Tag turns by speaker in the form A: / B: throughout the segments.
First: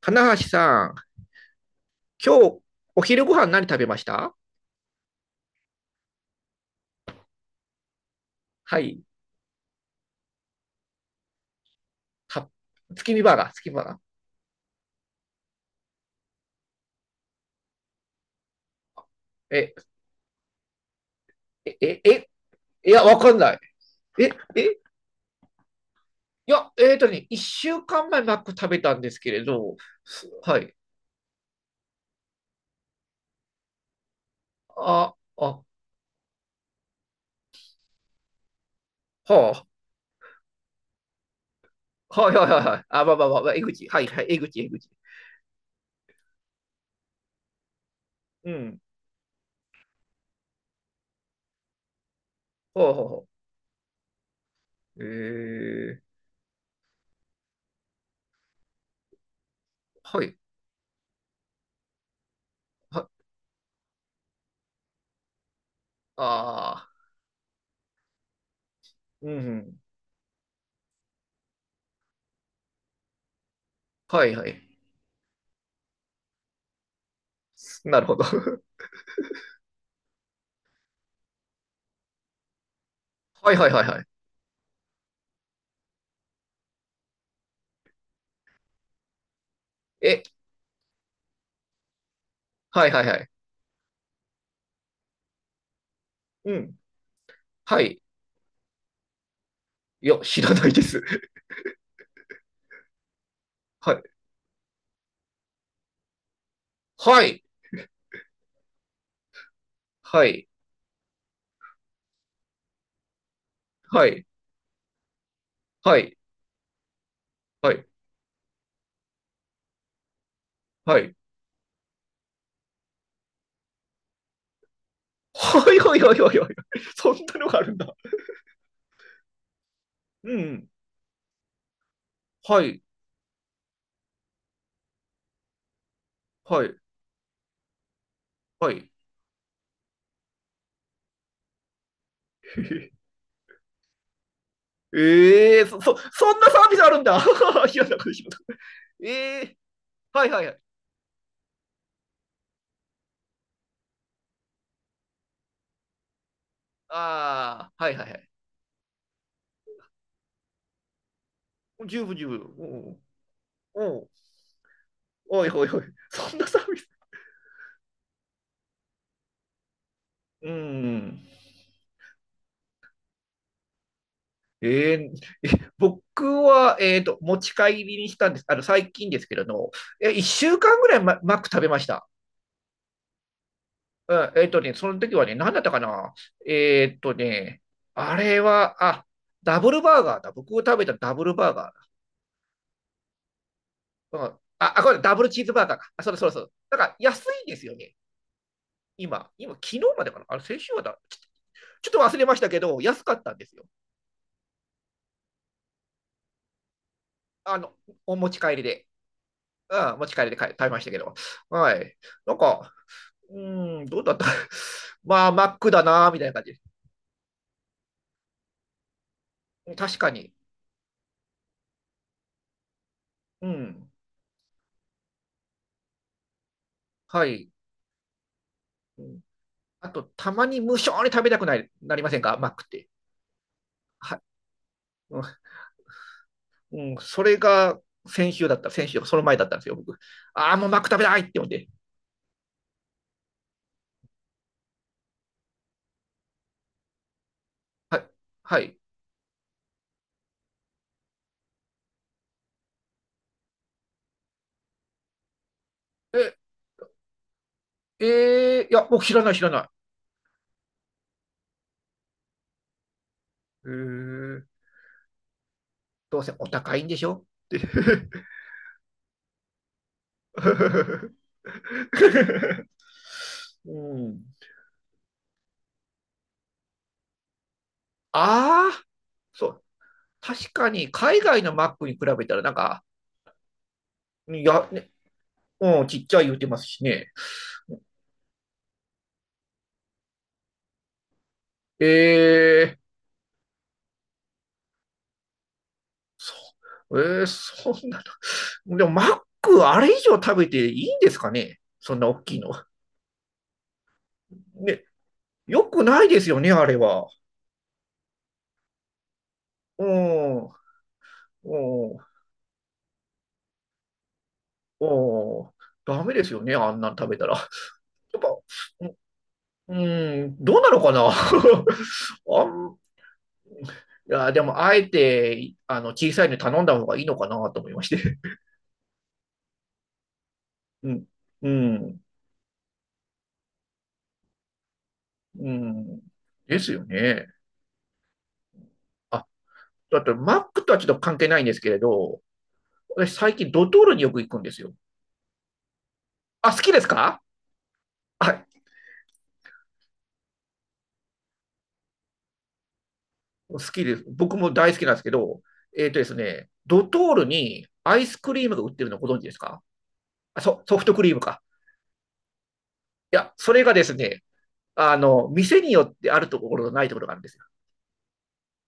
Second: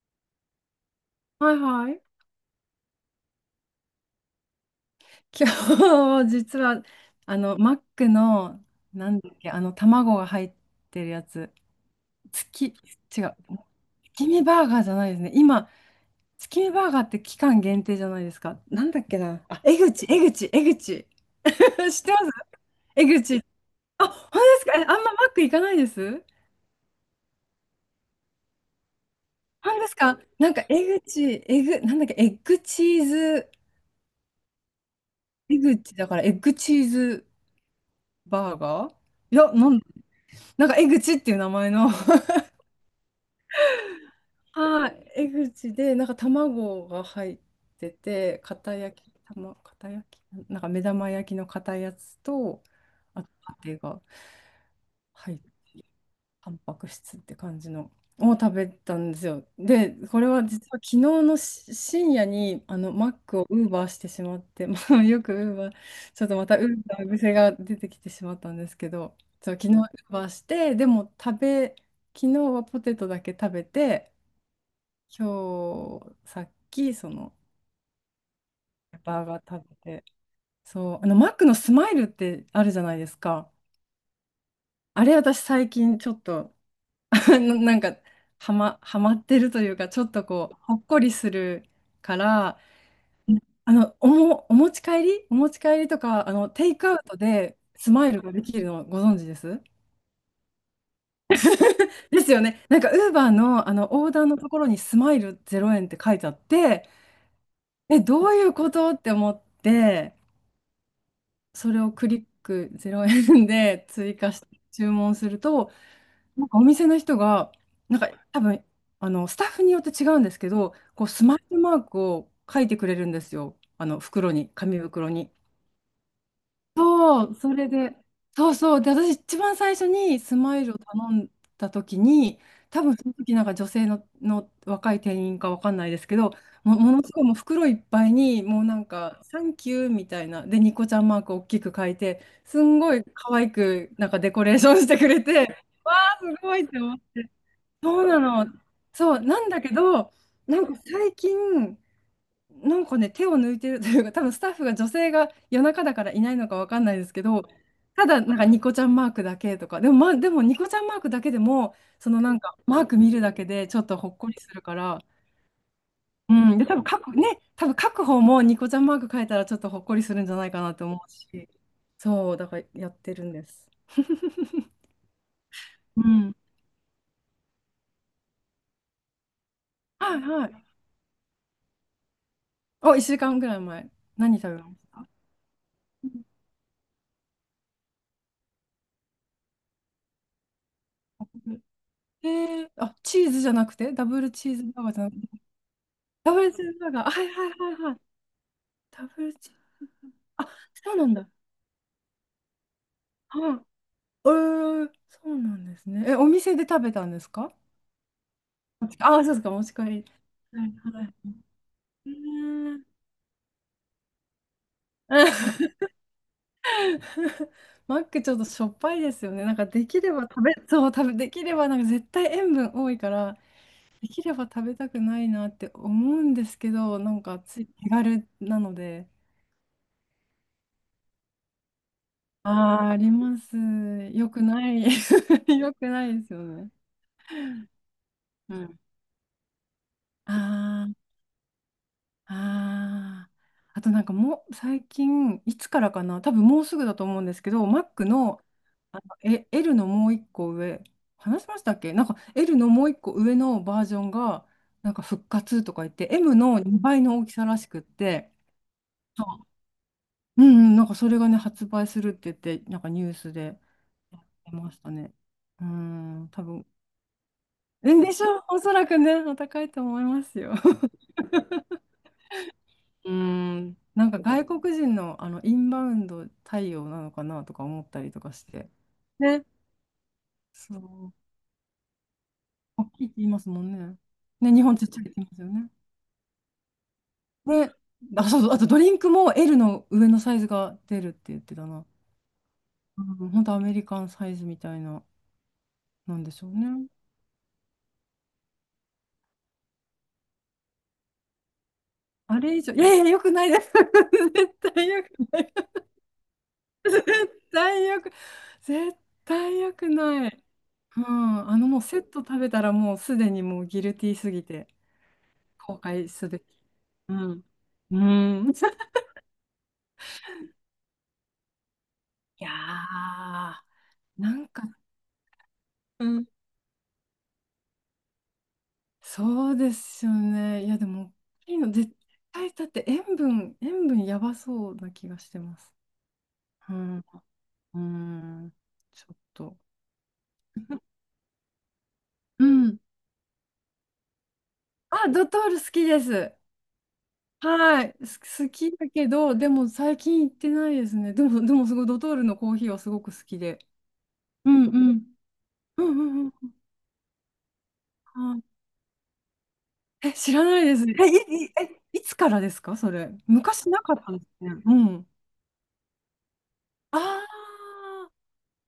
A: 金橋さん、
B: はいはい。
A: 今日お昼ご飯何食べました？
B: 今日、実は、マックの、
A: はい。
B: なんだっけ、あの、卵が入ってるやつ。
A: は、
B: 月、
A: 月
B: 違
A: 見
B: う。
A: バーガー、月見バーガー。
B: 月見バーガーじゃないですね。今、月見バーガーって期間限定じゃないですか。なんだっけな。あ、
A: え、
B: 江口、江口。
A: え、え、
B: 知ってます
A: え、いや、
B: 江
A: わかん
B: 口。
A: ない。
B: あ、本
A: え、
B: 当ですか？
A: え、
B: え、あんまマック行かないです。
A: いや、一週間前マック食べたんですけれ
B: 本
A: ど、
B: 当ですか？
A: はい。
B: 江口、エグ、なんだっけ、エッグチーズ、江
A: は
B: 口だからエッグチーズバーガー。いや、
A: あ、
B: えぐちっていう名前の。
A: はいは いはいはい。あ、はいはい、江口、江
B: は
A: 口。
B: い。えぐちで、卵が入ってて、
A: うん、
B: 片焼き、目玉焼きの片やつと、
A: ほうほう
B: あ
A: ほ
B: と、パテが
A: う。
B: 入って。タンパク質って感じのを食べたんですよ。で、こ
A: は
B: れ
A: い、
B: は実は昨日深夜に
A: は、
B: マックをウーバーしてしまって、まあ、よくウーバー、ちょっとまたウー
A: あ
B: バー癖が出てきてしまったんですけど、
A: ー、うんう
B: そう、昨日
A: ん、
B: ウーバーして、でも食べ、昨日はポテトだけ食べて、
A: はいはい。
B: 今日さっきその
A: なるほど。
B: バーガー食べて、そう、マックのスマイルってあるじゃないですか。
A: はいはいはいはい。
B: あれ私最近ちょっと、 なんかはまってるというかちょっ
A: え、
B: とこうほっこりするから、
A: はいはいはい。
B: お持ち帰りとか
A: う
B: テイ
A: ん、
B: クアウトで
A: は
B: ス
A: い。
B: マイルができるのご存知です
A: いや、知らないです。
B: ですよね。ウーバーの、
A: はい。
B: オーダーのところにスマイル0円って書いてあって、
A: はい。
B: え、どういうことって思って、
A: はい。
B: それをクリック0円で
A: は
B: 追
A: い。
B: 加して注文すると、
A: はい。
B: お店の人が、
A: はい。
B: 多分、スタッフによって違うんですけど、
A: は
B: こう、
A: い。
B: スマイルマークを書いてくれるんですよ。あの、袋に、紙袋に。
A: はい。はい。はい。はい。はい。そん
B: そう、
A: なの
B: そ
A: があ
B: れ
A: るんだ。
B: で、そうそう。で、私一番最初に
A: う
B: スマイ
A: ん。
B: ルを頼んだ時に、
A: はい。
B: 多分その時女性の、若い店員かわかんないですけど、
A: はい。
B: ものすごいもう袋いっぱいに、もう
A: は
B: なん
A: い。
B: か、サンキューみたいな、で、ニコちゃんマークを大きく書いて、すんごい 可愛くデコレーションしてくれ
A: ええ
B: て、
A: ー、
B: あ、す
A: そんな
B: ご
A: サ
B: いっ
A: ービ
B: て
A: スあ
B: 思
A: る
B: っ
A: んだ。
B: て。
A: 嫌なこ
B: そう
A: か
B: な
A: しまっ
B: の。
A: た。え
B: そう、なん
A: え
B: だけど、
A: ー、はいはいはい。
B: 最近、手を抜いてるというか、多分スタッフが女性が夜中だからいないのかわかんないですけど、
A: ああ、はい
B: た
A: はいは
B: だ、
A: い。
B: ニコちゃんマークだけとか、でも、ま、でもニコちゃんマークだけでも、
A: 十
B: そ
A: 分
B: の
A: 十
B: なん
A: 分。
B: かマー
A: お
B: ク
A: う
B: 見るだけでちょっと
A: おうん。
B: ほっこりするから、
A: おいおいおい。そ
B: う
A: んなサ
B: ん、で、
A: ービス。
B: 多分書く方もニコちゃんマーク書いたらちょっとほっこりするんじゃな
A: う
B: いかなって思う
A: ん。
B: し、そう、だからやってるんです。
A: えーえ
B: うん。
A: 僕は、持ち帰りにしたんです。最近ですけれど、え、
B: はい
A: 1
B: は
A: 週
B: い。
A: 間ぐらいマック食べました。
B: お、1週間ぐらい前、
A: うん、
B: 何食べまし
A: その
B: た？
A: 時はね、何だったかな。えっとね、あれは、あ、ダブルバーガーだ。僕が食べたダブルバーガ
B: えー、あ、チーズじゃなくて、ダ
A: ー。う
B: ブ
A: ん、
B: ルチーズバーガ
A: こ
B: ー
A: れ
B: じゃな
A: ダ
B: く
A: ブル
B: て、
A: チーズバーガーか。あ、そうだそうだ
B: ダ
A: そ
B: ブ
A: う
B: ルチー
A: だ。
B: ズ
A: な
B: バ
A: ん
B: ー
A: か
B: ガー、あ、は
A: 安
B: い
A: い
B: はい
A: んです
B: は
A: よ
B: いは
A: ね。
B: い、ダブ
A: 今、
B: ルチー
A: 今、
B: ズ、
A: 昨日までかな。あれ、
B: あ、
A: 先週は
B: そう
A: だ。
B: なんだ。
A: ちょっと忘れましたけど、安かったんです
B: はい。
A: よ。
B: えー、そうなんですね。え、お店で食べたんですか？
A: あの、お持ち帰りで。
B: あ、そうですか、お持ち帰
A: うん、
B: り。
A: 持ち帰りで買い食
B: は
A: べ
B: い
A: ましたけ
B: は
A: ど。
B: い。
A: はい。
B: え
A: なんか、
B: ー。
A: うん、どうだった？ まあ、マックだな、みたいな感じ。
B: マックちょっとしょっぱいですよね。なんかで
A: 確
B: き
A: か
B: れば
A: に。
B: 食べ、そう、食べ、できれば絶対塩分多いから、
A: うん。
B: できれば食べたくないなって思うんですけど、
A: はい。
B: つい手軽なの
A: う
B: で。
A: ん、あと、たまに無性に食べたくない、なりませんか？マッ
B: あ
A: クって。
B: あ、あります。
A: はい。
B: よくない。
A: う
B: よくないですよね。
A: ん、うん、それが先週
B: う
A: だった。
B: ん。
A: 先週、その前だったんですよ、僕。ああ、もうマック
B: あ
A: 食べたいって思って。
B: あ、ああ。あともう最近、いつからかな、多分もうすぐだと思うんですけど、
A: は
B: Mac
A: い。
B: の、
A: はい。
B: あの、L のもう一個上、話しましたっけ？L のもう一個上のバージョンが、復活とか言って、
A: え、
B: M の2倍の大きさらしくって、
A: いや、僕知ら
B: そ
A: ない、知らない。
B: うんうん、それがね、発売するって言って、ニュースで
A: え
B: やっ
A: ー、
B: てましたね。う
A: どう
B: ん、
A: せお高いんでしょって。
B: でしょう、おそらくね、お高いと思いますよ。うー
A: う
B: ん。
A: ん。
B: 外国人の、インバウンド対応なのかなとか思ったりとかして。
A: ああ、
B: ね。
A: そう。確か
B: そ
A: に
B: う。
A: 海外のマックに比べたらなんか、
B: 大きいって言いますもんね。
A: い
B: ね、日
A: や、
B: 本ちっ
A: ね、
B: ちゃいって言いますよね。
A: うん、ちっちゃい言うてますしね。
B: ね。あ、そうそう。あとドリンクも L の上のサイズが出るって言ってたな。
A: えー、
B: うん、本当アメリカンサイズみたいな、なんで
A: そ、
B: しょうね。
A: えー、そんなの。でもマックあれ以上食べていいんですかね、そんな大きい
B: あ
A: の。
B: れ以上、いやいや、よくないです。絶
A: ね、
B: 対よくない。
A: よくないですよね、あれは。
B: 絶対よく、絶対よ
A: う
B: くな
A: ん、
B: い。
A: うん、
B: うん、もう
A: う
B: セット食べたらもうすでにもうギルティーすぎて
A: ん。
B: 後
A: ダ
B: 悔
A: メで
B: す
A: す
B: べ
A: よ
B: き。
A: ね、あんなん食
B: う
A: べたら。や
B: ん。う
A: っぱ、
B: ん。
A: ううん、どうなのかな。
B: いやー、
A: い
B: な
A: や、で
B: ん
A: も、
B: か
A: あえて、
B: う
A: 小さ
B: ん。
A: いの頼んだ方がいいのかなと思いまして。
B: そうですよね。いやで
A: うん、
B: も、
A: う
B: いいの、絶
A: ん、
B: 対だって塩分やばそうな気がして
A: う
B: ます。
A: ん。です
B: う
A: よ
B: ん。
A: ね。
B: うん。ちょっ
A: あ、
B: と。
A: だってマックとはちょっ と関係ないんですけれど、
B: うん。
A: 私最近ドトールによく行くんですよ。
B: あ、ドトール好きです。
A: あ、好きですか？
B: はい。
A: はい、
B: 好きだけど、でも最近行ってないですね。でもすごいドトールのコーヒーはすごく好き
A: 好
B: で。
A: きです。僕
B: う
A: も
B: ん
A: 大好きな
B: う
A: んです
B: ん。
A: けど、
B: う
A: えっとです
B: んうんう
A: ね、ドトールにアイス
B: ん
A: ク
B: う
A: リー
B: ん。
A: ムが売ってるのご存知ですか？
B: え、知
A: あ、
B: らないで
A: ソ
B: す。
A: フトク
B: え、
A: リームか。
B: い、い、え、いつからですか、それ。
A: いや、それ
B: 昔
A: が
B: な
A: です
B: かったで
A: ね、
B: すね。うん。
A: 店によってあるところとないところがあるんですよ。
B: ああ、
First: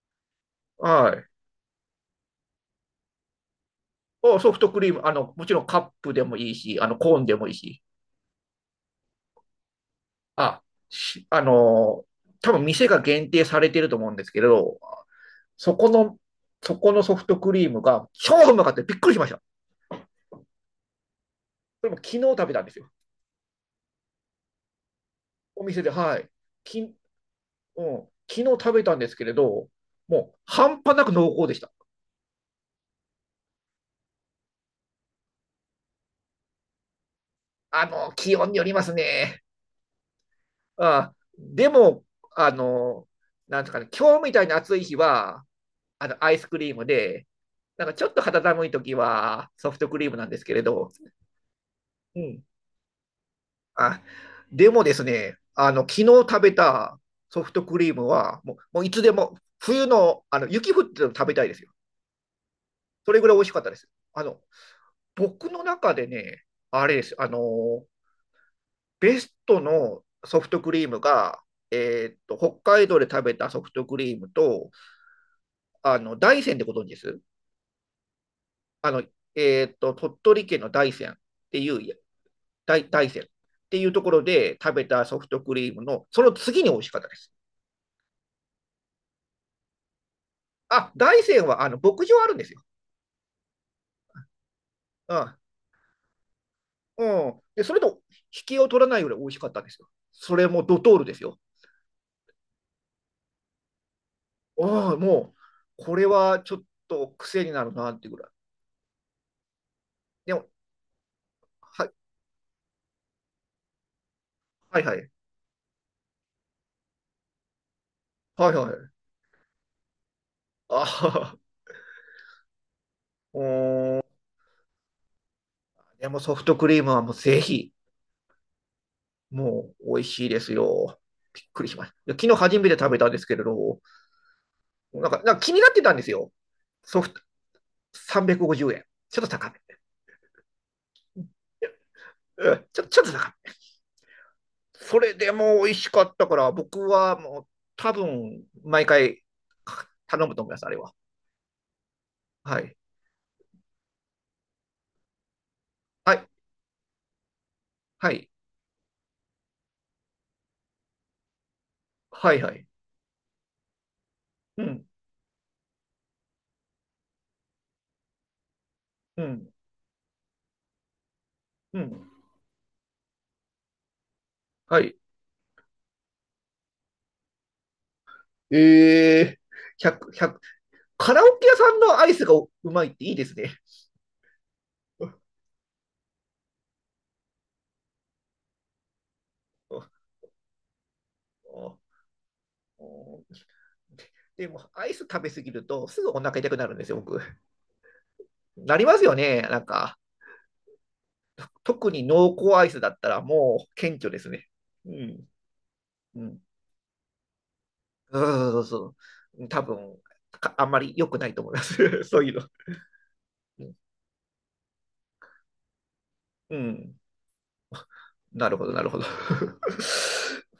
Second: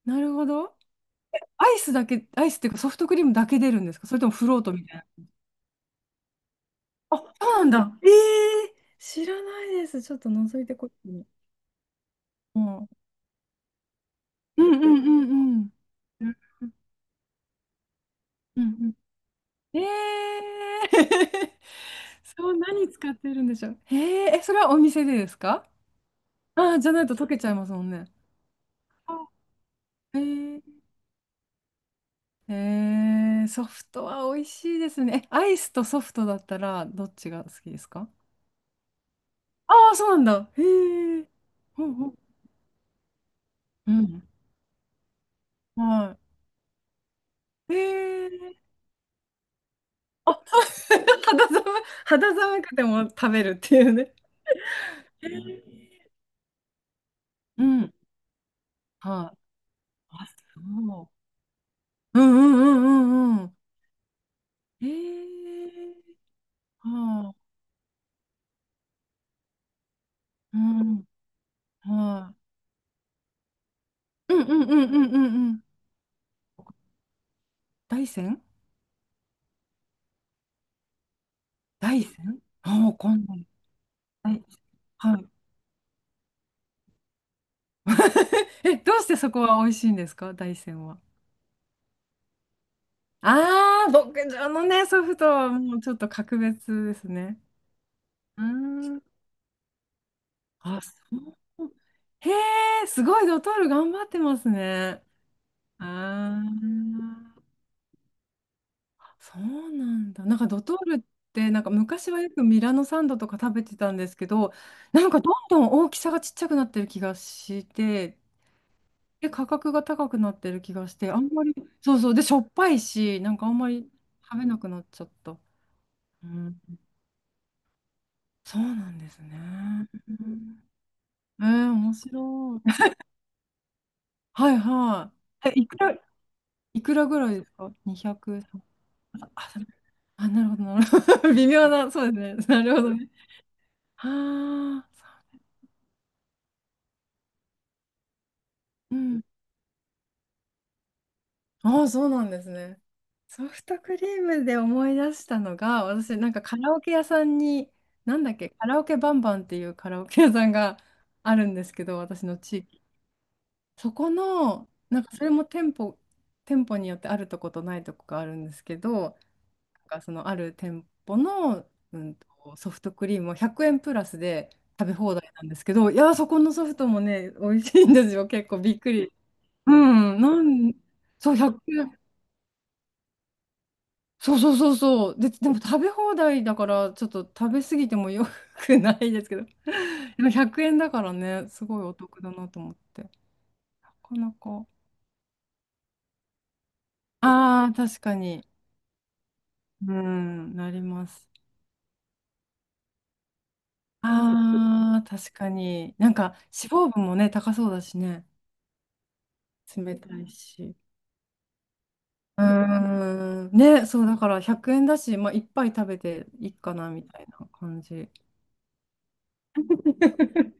B: なるほど。
A: はい。
B: アイスだけ、アイスっていうかソフトクリームだけ出るんですか？それとも
A: お
B: フ
A: ソフ
B: ロー
A: ト
B: ト
A: ク
B: み
A: リー
B: た
A: ム、
B: いな。
A: もちろんカップでもいいし、コ
B: あ、
A: ーンでもいい
B: そうなん
A: し。
B: だ。ええ、知らないです。ちょっと覗
A: あ、
B: いてこっち
A: し
B: に。
A: あの多
B: う
A: 分
B: ん。う
A: 店
B: ん
A: が限定されてると思うんですけ
B: うん
A: ど、
B: うんうん。
A: そこの、
B: うん
A: そこのソフトクリームが超う
B: う
A: まかった。
B: ん
A: びっくりしました。
B: うん。ええ。
A: それも昨日 食
B: そ
A: べ
B: う、
A: たんです
B: 何
A: よ。
B: 使ってるんでしょう。へえ、え、それはお店でです
A: お
B: か？
A: 店で、はい。
B: ああー、
A: う
B: じゃ
A: ん、
B: ないと溶けちゃいますもんね。
A: 昨日食べたんですけ
B: あ、
A: れど、も
B: へえ
A: う
B: ー。
A: 半端なく濃厚でした。
B: ええ、ソフトは美味しいですね。え、アイスとソフトだったらどっちが好きですか？
A: 気温によりますね。
B: ああー、そうなんだ。
A: あ、
B: へえ。
A: で
B: ほう
A: も、
B: ん。
A: あの、なんですかね、
B: う
A: 今日
B: ん。
A: みたいな暑い日は、
B: うん。は
A: アイスクリームで、
B: い。
A: なんかちょっと
B: へ
A: 肌
B: え。
A: 寒い時はソフトクリームなん
B: あ、
A: です けれど、
B: 肌寒い、
A: う
B: 肌
A: ん。
B: 寒くても食べるっていう
A: あ、
B: ね。
A: でもです
B: へ
A: ね、昨日
B: え。
A: 食べたソフト
B: う
A: クリ
B: ん。
A: ームは、もう、もういつで
B: は
A: も、
B: い。
A: 冬の、
B: あ、そ
A: 雪降ってる
B: う。
A: の食べたいですよ。
B: うんうんうん
A: それぐら
B: う
A: い
B: ん
A: 美
B: う
A: 味し
B: ん。
A: かったです。
B: へ
A: 僕の中
B: え。
A: でね、あれです。
B: はあ。
A: ベストのソフ
B: う
A: トクリーム
B: ん。
A: が、
B: は
A: 北海道で食べたソフトクリーム
B: い。うんうん
A: と、
B: うんうんうんうん。
A: 大山でご存知です
B: 大山？
A: あの、鳥取県の大山っていう、
B: 大山、ああー、
A: 大
B: わ
A: 山
B: ん
A: っ
B: な、
A: ていうところ
B: はい。
A: で食べたソ
B: はい。
A: フトクリームの、その次に美味しかったです。
B: え、どうしてそこは美味しいんですか、大山
A: あ、
B: は。
A: 大山はあの牧場あるんですよ。
B: ああ、牧場のね、ソ
A: う
B: フト
A: ん。
B: はもうちょっと格別で
A: う
B: す
A: ん。
B: ね。
A: で、それと
B: う
A: 引
B: ー
A: きを取らな
B: ん。
A: いぐらい美味しかったんですよ。それもド
B: あ、そ
A: トールです
B: う。
A: よ。
B: へえ、すごい、ドトール頑張ってます
A: ああ、
B: ね。
A: もう、これは
B: あ
A: ちょっと
B: あ、
A: 癖になるなっていうぐらい。
B: そうなんだ。
A: でも、
B: ドトールって、
A: はい、
B: 昔はよくミラノサンドとか食べてたんですけど、
A: はいはい。
B: どんどん大きさがちっちゃくなってる気がして、
A: はいはい。
B: で、価格が高くなってる気
A: あ
B: がして、あん
A: あ、
B: まり、そうそう、で、しょっぱいし、
A: う
B: あんまり
A: ん。
B: 食べなくなっちゃった。
A: でも
B: う
A: ソフト
B: ん、
A: クリームはもうぜひ、
B: そうなんですね。
A: もう美味
B: う
A: しいです
B: ん。
A: よ。び
B: え
A: っくり
B: ー、
A: しまし
B: 面
A: た。いや昨日
B: 白
A: 初
B: い。
A: めて食 べたんですけれど、
B: はい
A: なん
B: は
A: か、
B: い。
A: 気
B: え、
A: にな
B: い
A: っ
B: く
A: てたん
B: ら、
A: ですよ。
B: いく
A: ソ
B: ら
A: フ
B: ぐ
A: ト
B: らいですか？ 200。
A: 350円。ちょっと
B: あ、
A: 高
B: あそ
A: め。
B: れあなるほど、なるほど。微妙な、そうです
A: う
B: ね。な
A: ん、
B: るほど
A: ちょっ
B: ね。
A: と高め。
B: はあ、
A: そ
B: そ
A: れでも美味しかったから、僕はもう多分毎
B: う。うん。
A: 回頼むと思います、あれは。
B: ああ、そうなんです
A: はい。
B: ね。ソフトクリームで思い出したのが、
A: は
B: 私
A: い。
B: カラオケ屋さんに、
A: は
B: なん
A: い。
B: だっけ、カラオケバンバンっていうカラオケ屋さんが あるんですけど、私
A: は
B: の
A: い。は
B: 地
A: い。
B: 域。そこ
A: う
B: の、
A: ん。
B: なんかそれも店舗、店舗によってあるとことないとこがあるんですけど、
A: うん。
B: そのある店舗の、
A: う
B: う
A: ん。
B: んと、ソフトクリームを100円プラスで
A: は
B: 食べ
A: い。
B: 放題なんですけど、いやー、そこのソフトもね、美味しいんですよ。結
A: え
B: 構びっくり。
A: えー、
B: う
A: 100、
B: ん、
A: 100。
B: なん、
A: カラ
B: そう、
A: オケ屋
B: 100
A: さんの
B: 円。
A: アイスがうまいっていいですね。
B: そうそうそうそう。で、でも食べ放題だから、ちょっと食べ過ぎてもよくないですけど。でも100円だからね、すごいお得だなと思って。なかな
A: でも、
B: か。
A: アイス食べ過ぎると、すぐお腹痛くなるんですよ、僕。
B: ああ、確かに。
A: なりますよね、なん
B: う
A: か。
B: ん、なります。
A: 特に濃厚アイスだったら、もう顕著ですね。う
B: ああ、
A: ん。
B: 確かに。
A: うん。
B: 脂肪分もね、高そうだし
A: そう
B: ね。
A: そうそうそう。多
B: 冷
A: 分、
B: たい
A: あん
B: し。
A: まり良くないと思います。そういう
B: う
A: の。
B: ーん。ね、そう、だから100円だし、まあ、いっぱい食べていい
A: う
B: かな、
A: ん。
B: みたいな感じ。
A: なるほど、なるほど。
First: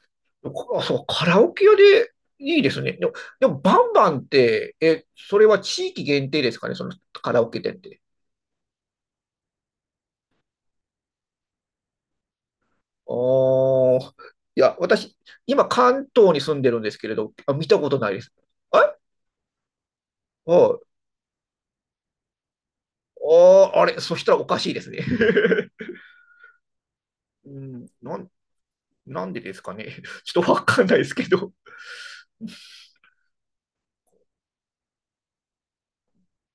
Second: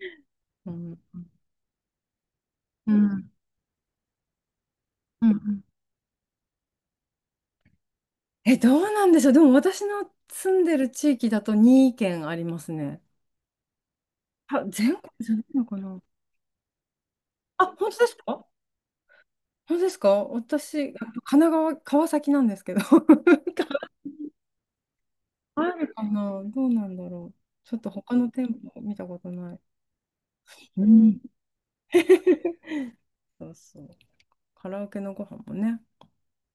B: うん。う
A: そ
B: ん。
A: う、カラオケ屋でいいですね。
B: う
A: でも、
B: ん。
A: バンバンって、え、
B: う
A: それは
B: ん。
A: 地域限定ですかね、そのカラオケ店って。
B: え、どうなんでしょう。でも私の住んでる地域だと2県ありますね。
A: ああ、い
B: あ、
A: や、
B: 全国
A: 私、
B: じゃない
A: 今
B: のかな。
A: 関東に住んでるんですけれど、あ、見
B: あ、
A: たこ
B: 本
A: と
B: 当で
A: ない
B: す
A: です。
B: か？
A: はい。
B: 本当ですか？
A: あ
B: 私、あ、神奈川、川崎なんですけど。
A: ああれ、そしたらおかしいですね。
B: あるかな、どうなんだろう。
A: う
B: ちょっ
A: ん、
B: と他の店舗見たこ
A: な
B: と
A: んでで
B: ない。
A: すかね。ちょっとわか
B: う
A: んないです
B: ん。
A: けど。
B: そうそう。カラオケのご飯もね、